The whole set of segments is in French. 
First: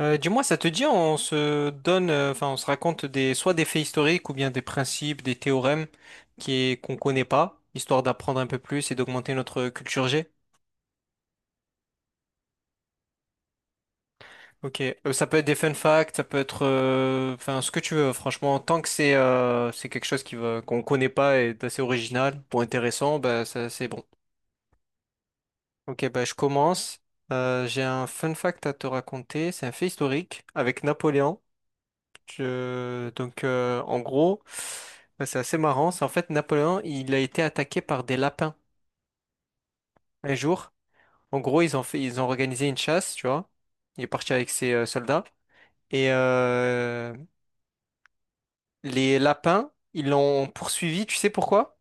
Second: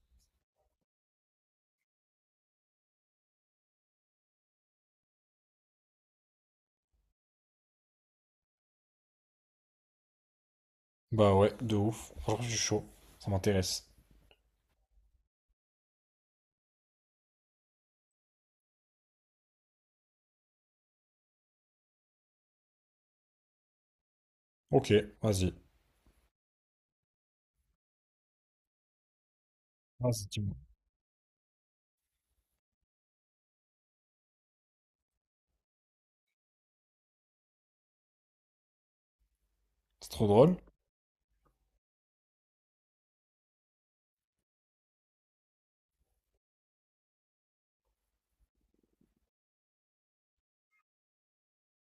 Dis-moi, ça te dit, on se donne, on se raconte des, soit des faits historiques ou bien des principes, des théorèmes qui est, qu'on connaît pas, histoire d'apprendre un peu plus et d'augmenter notre culture G. Bah ouais, de ouf. Franchement, je suis chaud. Ça m'intéresse. Ok. Ça peut être des fun facts, ça peut être, ce que tu veux. Franchement, tant que c'est quelque chose qui va, qu'on connaît pas et d'assez original ou intéressant, bah, ça, c'est bon. Ok, vas-y. Ok, bah, je commence. J'ai un fun fact à te raconter. C'est un fait Vas-y, historique dis-moi. avec Napoléon. En gros, bah, c'est assez marrant. C'est en fait Napoléon, il a été attaqué par des lapins C'est trop un drôle? jour. En gros, ils ont fait, ils ont organisé une chasse, tu vois. Il est parti avec ses soldats. Et euh, les lapins, ils l'ont poursuivi, tu sais pourquoi?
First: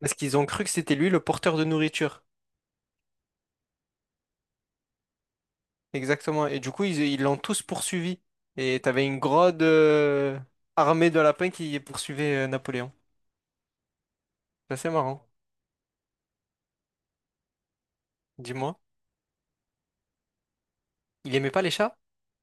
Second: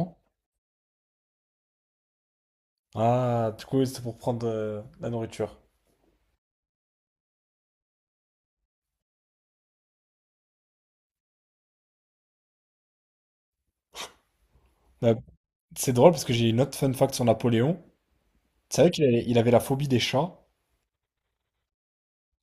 Parce qu'ils ont cru que c'était lui le porteur de nourriture. Ah, du coup, c'est pour prendre la nourriture. Exactement. Et du coup, ils l'ont tous poursuivi. Et t'avais une grande armée de lapins qui poursuivait Napoléon. C'est assez Euh, marrant. c'est drôle parce que j'ai une autre fun fact sur Napoléon. Tu Dis-moi. savais qu'il avait la phobie des chats? Il aimait pas les chats?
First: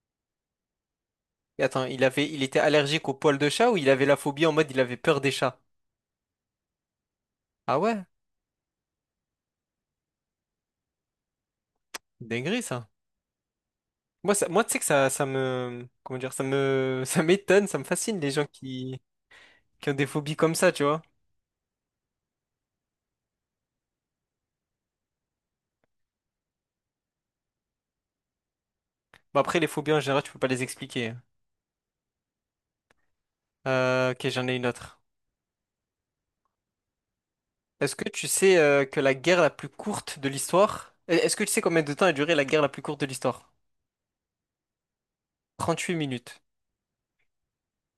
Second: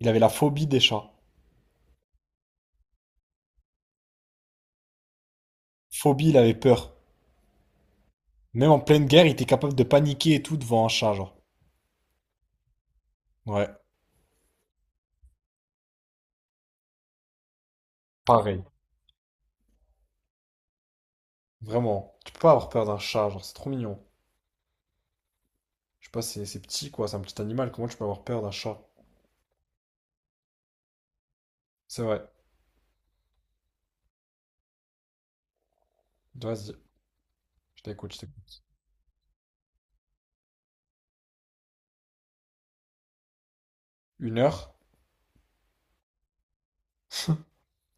Il avait la phobie des chats. Attends, il avait, il était allergique aux poils de chat ou il avait la phobie en mode il avait peur des chats? Phobie, il avait peur. Ah ouais? Même en pleine guerre, il était capable de paniquer et tout devant un chat, genre. Dinguerie ça. Ouais, Moi, tu sais que comment dire, ça m'étonne, ça me fascine les gens pareil. Qui ont des phobies comme ça, tu vois. Vraiment. Tu peux pas avoir peur d'un chat, genre, c'est trop mignon. Je sais pas, c'est petit, quoi. C'est un petit animal. Comment tu peux avoir peur d'un chat? Bon, après, les phobies en général, tu peux pas les expliquer. C'est vrai. Ok, j'en ai une autre. Vas-y, Est-ce que je tu sais t'écoute. Que la guerre la plus courte de l'histoire, est-ce que tu sais combien de temps a duré la guerre la plus courte de l'histoire? Une heure? 38 minutes.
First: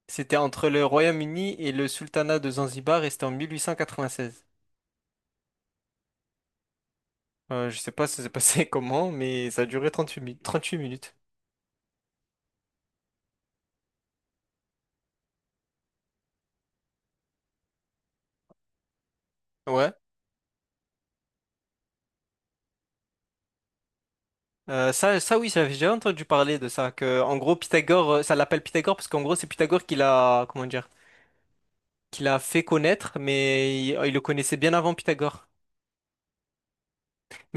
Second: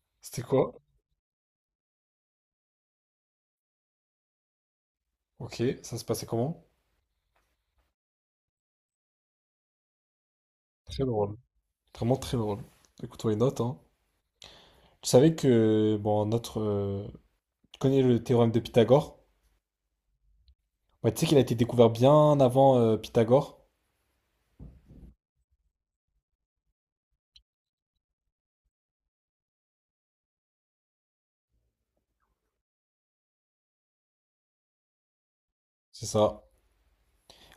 C'était C'était entre quoi? le Royaume-Uni et le Sultanat de Zanzibar et c'était en 1896. Ok, ça se passait comment? Je sais pas ça s'est passé comment, mais ça a duré 38 Très minutes. drôle. Vraiment très drôle. Écoute-moi les notes, hein. Tu savais que, bon, tu connais le théorème de Pythagore? Ouais. Ouais, tu sais qu'il a été découvert bien avant Pythagore? Ça oui, j'avais déjà entendu parler de ça, que en gros Pythagore, ça l'appelle Pythagore parce qu'en gros c'est Pythagore qui l'a, comment dire, qui l'a fait connaître, mais il le connaissait bien avant Pythagore. C'est ça.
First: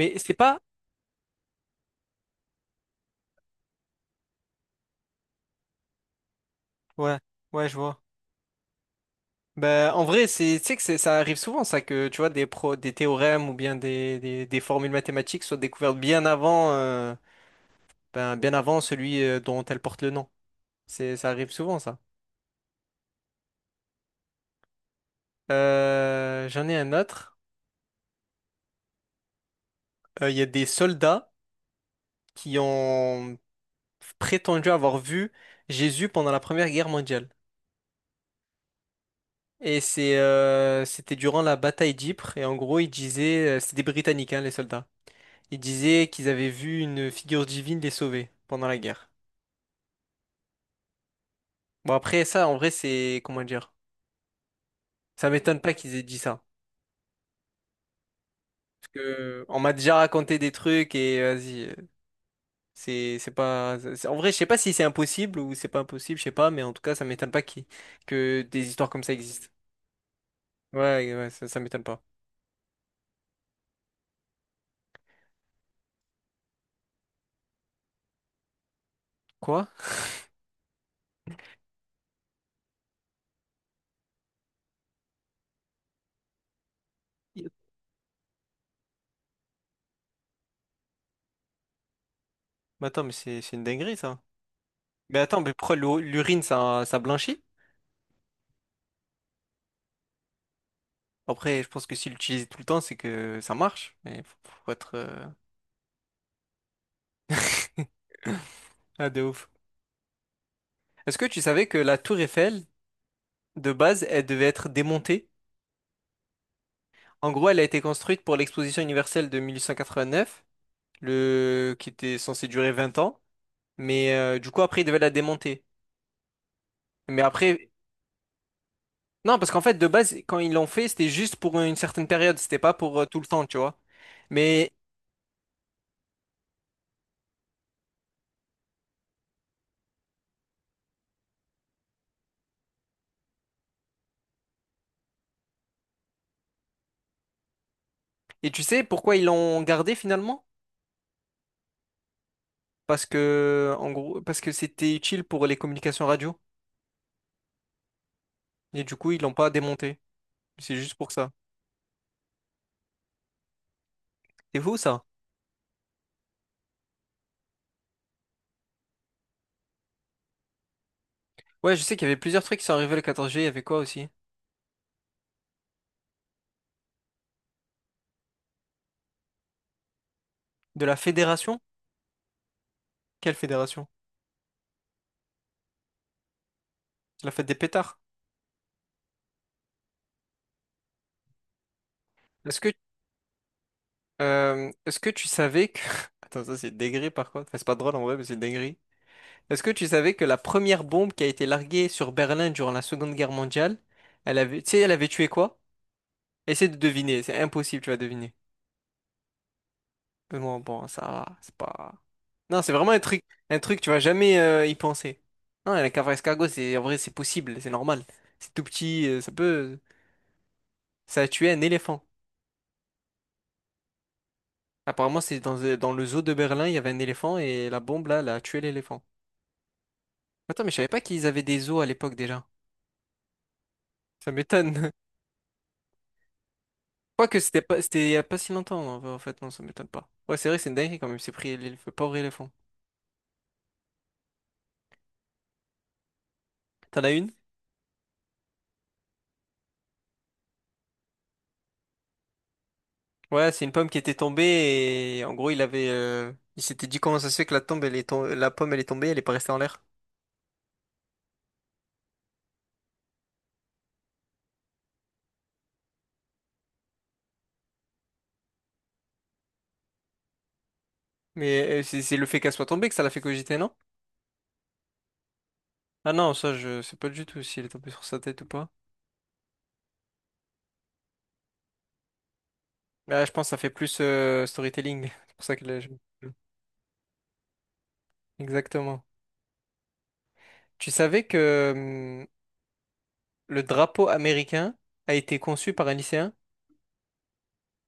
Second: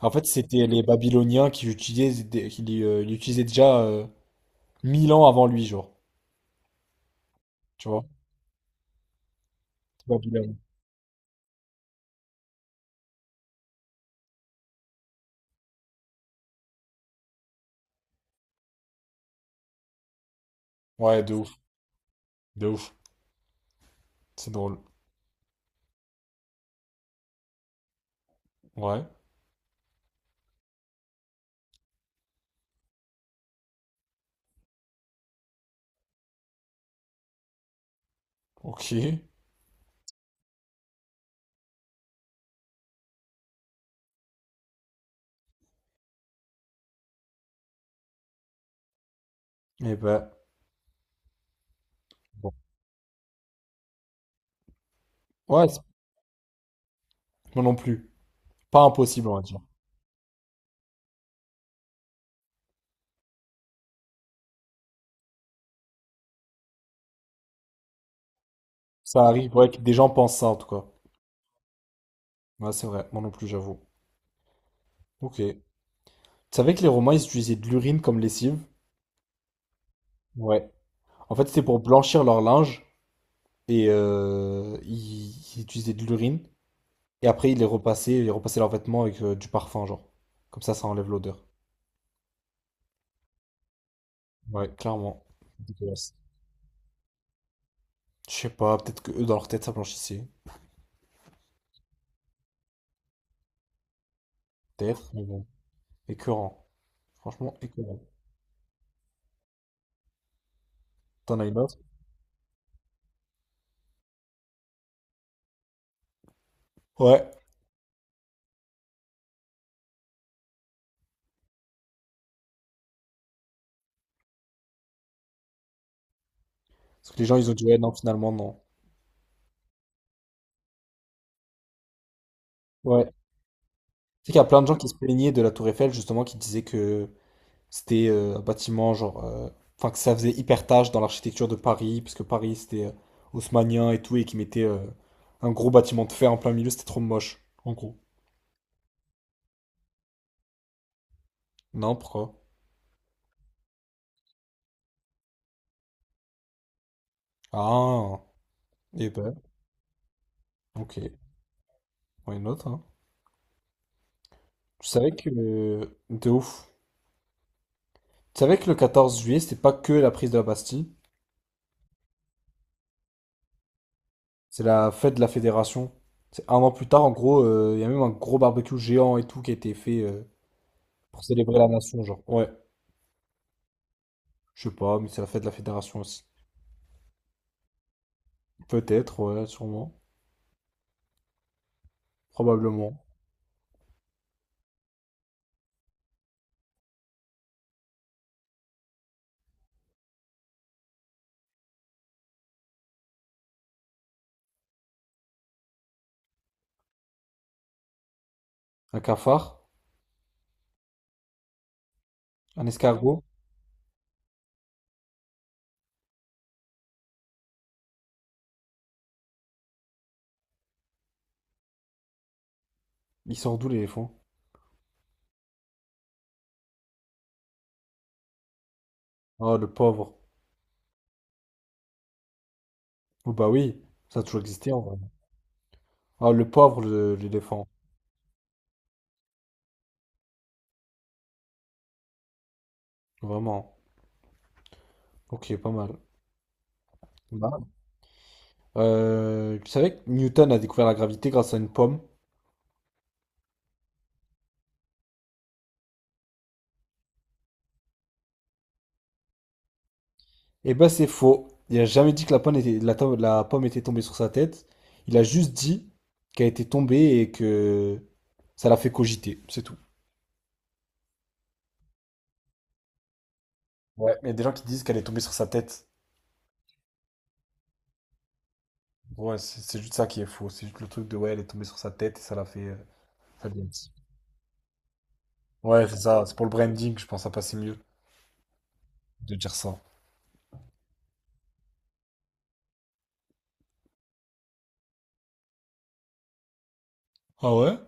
En fait, c'est pas, c'était les Babyloniens qui l'utilisaient déjà 1000 ans avant lui, genre. ouais, ouais, je Tu vois. vois? Ben, en vrai, Babylone. c'est, tu sais que c'est- ça arrive souvent ça que tu vois des pro, des théorèmes ou bien des formules mathématiques soient découvertes bien avant, bien avant celui dont elles portent le nom. C'est, Ouais, ça de arrive ouf. souvent ça. De ouf. C'est drôle. J'en ai un autre. Ouais. Il y a des soldats qui ont prétendu avoir vu Jésus pendant la Première Guerre mondiale. Ok. Eh C'était durant la bataille d'Ypres. Et en gros, ils disaient, c'était des Britanniques, hein, les soldats. Ils disaient qu'ils avaient vu une figure divine les sauver pendant la guerre. ben. Bon, après ça, Bon. en vrai, c'est, comment dire? Ça m'étonne Ouais, pas c'est- qu'ils aient dit ça. moi non plus. Pas Parce impossible, on va que dire. on m'a déjà raconté des trucs et vas-y. C'est pas c'est- En vrai je sais pas si c'est impossible ou c'est pas impossible je sais pas mais en tout cas ça m'étonne pas que des histoires comme ça Ça existent. arrive, ouais, que des gens pensent ça en tout cas. Ouais, ça, ça m'étonne pas. Ouais, c'est vrai, moi non plus, j'avoue. Ok. Tu savais que les Romains, ils utilisaient de l'urine comme lessive? Quoi? Ouais. En fait, c'était pour blanchir leur linge et ils utilisaient de l'urine et Y- après ils repassaient leurs vêtements avec du parfum, genre. Comme ça enlève l'odeur. Mais attends mais c'est une dinguerie ça. Ouais, Mais clairement. attends mais pourquoi Dégueulasse. l'urine ça blanchit? Je sais pas, peut-être que eux dans leur tête ça blanchissait. Après je pense que s'il l'utilise tout le temps c'est que ça marche mais faut, faut être Peut-être, mais bon. Écœurant. Franchement, écœurant. ah de ouf. Est-ce que T'en tu as une savais que autre? la tour Eiffel de base elle devait être démontée? Ouais. En gros elle a été construite pour l'exposition universelle de 1889 le qui était censé durer 20 ans. Mais du coup, après, ils devaient la démonter. Parce que Mais les gens ils ont dit après, ouais, non, finalement, non. non, parce qu'en fait, de base, quand ils l'ont fait, c'était juste pour une certaine période, c'était pas pour Ouais. tout le temps, tu vois. Sais qu'il y a plein de Mais, gens qui se plaignaient de la Tour Eiffel, justement, qui disaient que c'était un bâtiment, que ça faisait hyper tâche dans l'architecture de Paris, puisque Paris, c'était haussmannien et tout, et qui mettait un gros bâtiment de fer en plein milieu, c'était trop moche, en gros. et tu sais pourquoi ils l'ont gardé finalement? Non, pourquoi? Parce que, en gros, parce que c'était utile pour les communications radio. Ah, Et du et coup, ils l'ont ben, pas démonté. C'est ok, juste pour ça. why not, hein. C'est fou, Je ça. savais que, de ouf. Tu savais que le 14 juillet, c'était pas que la prise de la Bastille, Ouais, je sais qu'il y avait plusieurs trucs qui sont arrivés le 14 juillet. Il y avait quoi aussi? c'est la fête de la Fédération. C'est un an plus tard, en gros, il y a même un gros barbecue géant et tout qui a été fait. De la Pour célébrer fédération? la nation, genre. Ouais, Quelle fédération? je sais pas, mais c'est la fête de la fédération aussi. C'est la fête des pétards. Peut-être, ouais, sûrement. Est-ce que, Probablement. Est-ce que tu savais que... Attends, ça c'est dégré par contre. Enfin, c'est pas drôle en vrai, mais c'est dégré. Est-ce que tu savais que la première bombe qui a été larguée sur Berlin durant la Seconde Guerre mondiale, elle avait, tu sais, elle avait tué quoi? Essaie de deviner, c'est impossible, tu vas deviner. Un cafard? Mais bon, bon, ça, va, c'est pas. Non, Un c'est vraiment escargot? un truc, tu vas jamais y penser. Non, la cavale escargot, c'est en vrai, c'est possible, c'est normal. C'est tout petit, ça peut, ça a tué un éléphant. Il sort d'où l'éléphant? Apparemment, c'est dans, dans le zoo de Berlin, il y avait un éléphant et la bombe là, elle a tué l'éléphant. Ah, le pauvre. Attends, mais je savais pas qu'ils avaient des zoos à l'époque déjà. Oh bah oui, ça a Ça toujours existé en m'étonne. vrai. Ah, le pauvre, le- Quoique, c'était l'éléphant. pas, c'était il y a pas si longtemps, en en fait, non, ça m'étonne pas. Ouais, c'est vrai, c'est une dinguerie quand même, c'est pris le pauvre éléphant. Vraiment. Ok, pas mal. T'en as une? Bah, tu savais que Newton a découvert la gravité grâce à une pomme? Ouais, c'est une pomme qui était tombée et en gros, il s'était dit comment ça se fait que la tombe, la pomme, elle est tombée, elle est pas restée en l'air. Eh ben c'est faux. Il a jamais dit que la pomme était tombée sur sa tête. Il a juste dit qu'elle était tombée et que ça l'a fait cogiter. C'est tout. Mais c'est le fait qu'elle soit tombée que ça l'a fait cogiter, non? Ouais, mais il y a des gens qui disent qu'elle est tombée sur sa tête. Ah non, ça, je sais pas du tout s'il est tombé sur sa tête ou pas. Ouais, c'est juste ça qui est faux. C'est juste le truc de ouais, elle est tombée sur sa tête et ça l'a fait, Là, je pense ça que ça lui a fait dit. plus storytelling. C'est pour ça que là, Ouais, je- c'est ça. C'est pour le branding, je pense, ça passait mieux Exactement. de dire ça. Tu savais que hum, le drapeau américain a été conçu par un lycéen Ah ouais?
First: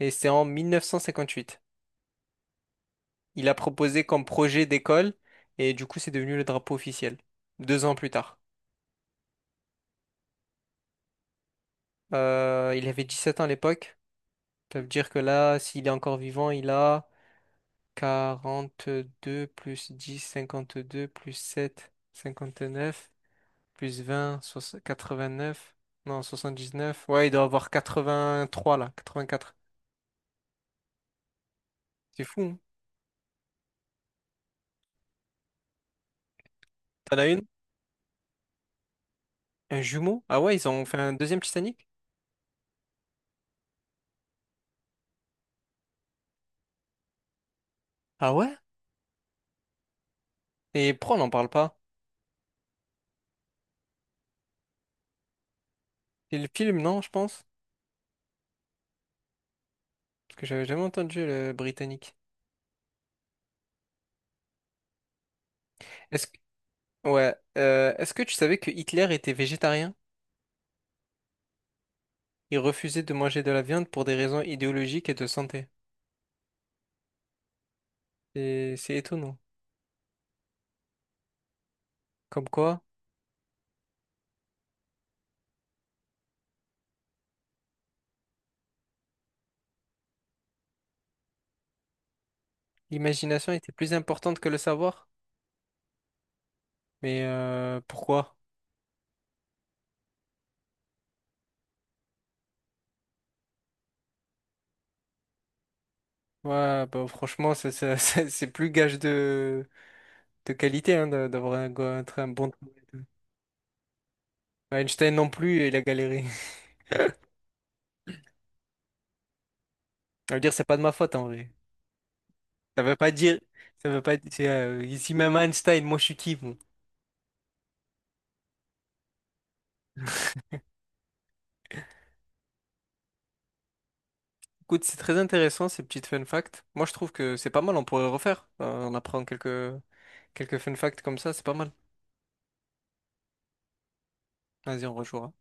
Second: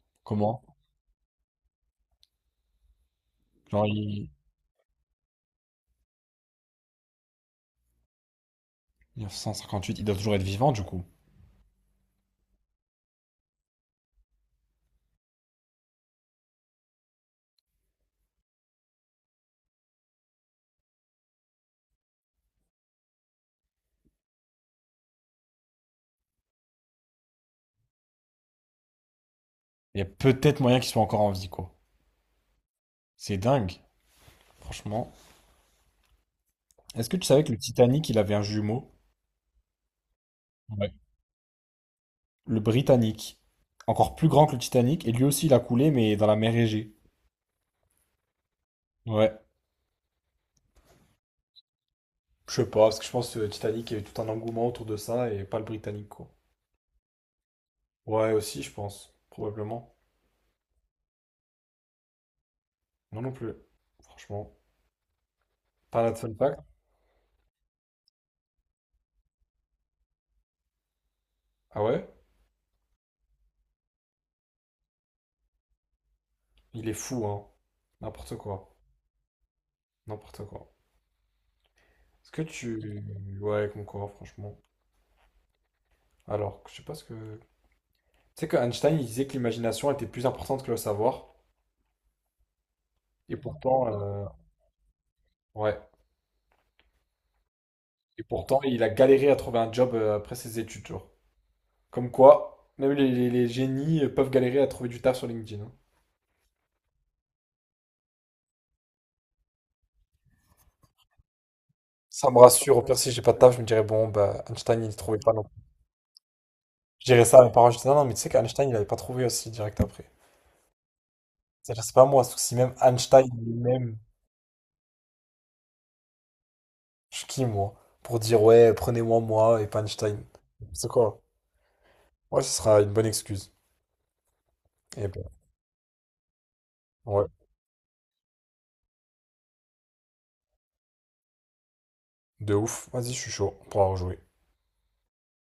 et c'était en Comment? 1958. Il a Genre, proposé comme il... projet d'école et du coup c'est devenu le drapeau officiel, 2 ans plus tard. 1958, il doit toujours être vivant, du coup. Il avait 17 ans à l'époque, ça veut dire que là, s'il est encore vivant, il a 42 plus 10 52 plus 7 59 plus 20, soix- neuf non 79 ouais il doit avoir 83 là, 84. Il y a peut-être moyen qu'il soit encore en vie, quoi. C'est fou, hein. C'est dingue, franchement. Est-ce que T'en as tu une? savais que le Titanic, il avait un jumeau? Un jumeau? Ah ouais, ils ont Ouais. fait un deuxième Titanic? Le Britannique. Encore plus grand que le Titanic, et lui aussi, il a coulé, mais dans la mer Égée. Ah ouais? Ouais. Et pourquoi on n'en parle pas? Je sais pas, parce que je pense que Titanic, il y a eu tout un engouement autour de ça et pas le britannique, quoi. C'est le film, non, je pense? Ouais, aussi, je pense, probablement. Parce que j'avais jamais entendu le britannique. Non non plus, franchement. Pas de Est-ce fun que... fact. Ouais. Est-ce que tu savais que Hitler était végétarien? Ah ouais? Il refusait de manger de la viande pour des raisons idéologiques et de santé. Il est fou, hein. N'importe C'est quoi. c'est étonnant. N'importe quoi. Est-ce que Comme quoi, tu. Ouais, comme quoi, franchement. Alors, je sais pas ce que. Tu sais que Einstein, il disait que l'imagination était plus importante que le savoir. Et l'imagination était pourtant, plus importante que le savoir. ouais. Mais Et pourquoi? pourtant, il a galéré à trouver un job après ses études, genre. Comme quoi, les génies peuvent galérer à trouver du taf sur LinkedIn. Hein. Ouais, bah franchement, c'est plus gage de qualité hein, de- d'avoir un, un très- un Ça me bon... rassure. Au travail. pire, si j'ai pas de taf, je me dirais, bon, bah, Einstein, il ne Einstein trouvait non pas non plus, plus. il a galéré. Je dirais ça à mes parents, je disais, non, non, mais tu sais qu'Einstein, il avait pas trouvé aussi direct après. Ça veut dire, c'est pas de ma faute en vrai. C'est-à-dire, c'est pas moi, sauf si même Ça veut pas Einstein dire... Ça lui-même, veut pas dire... ici même Einstein, moi je suis qui, bon. je suis qui, moi, pour dire, ouais, prenez-moi, moi, et pas Einstein. C'est quoi? Ouais, ce sera une bonne excuse. Écoute, c'est Et très ben, intéressant ces petites fun facts. Moi, je trouve ouais, que c'est pas mal, on pourrait refaire. On apprend quelques, quelques fun facts comme ça, c'est pas mal. de ouf. Vas-y, je suis chaud. On pourra rejouer. Vas-y, on rejouera.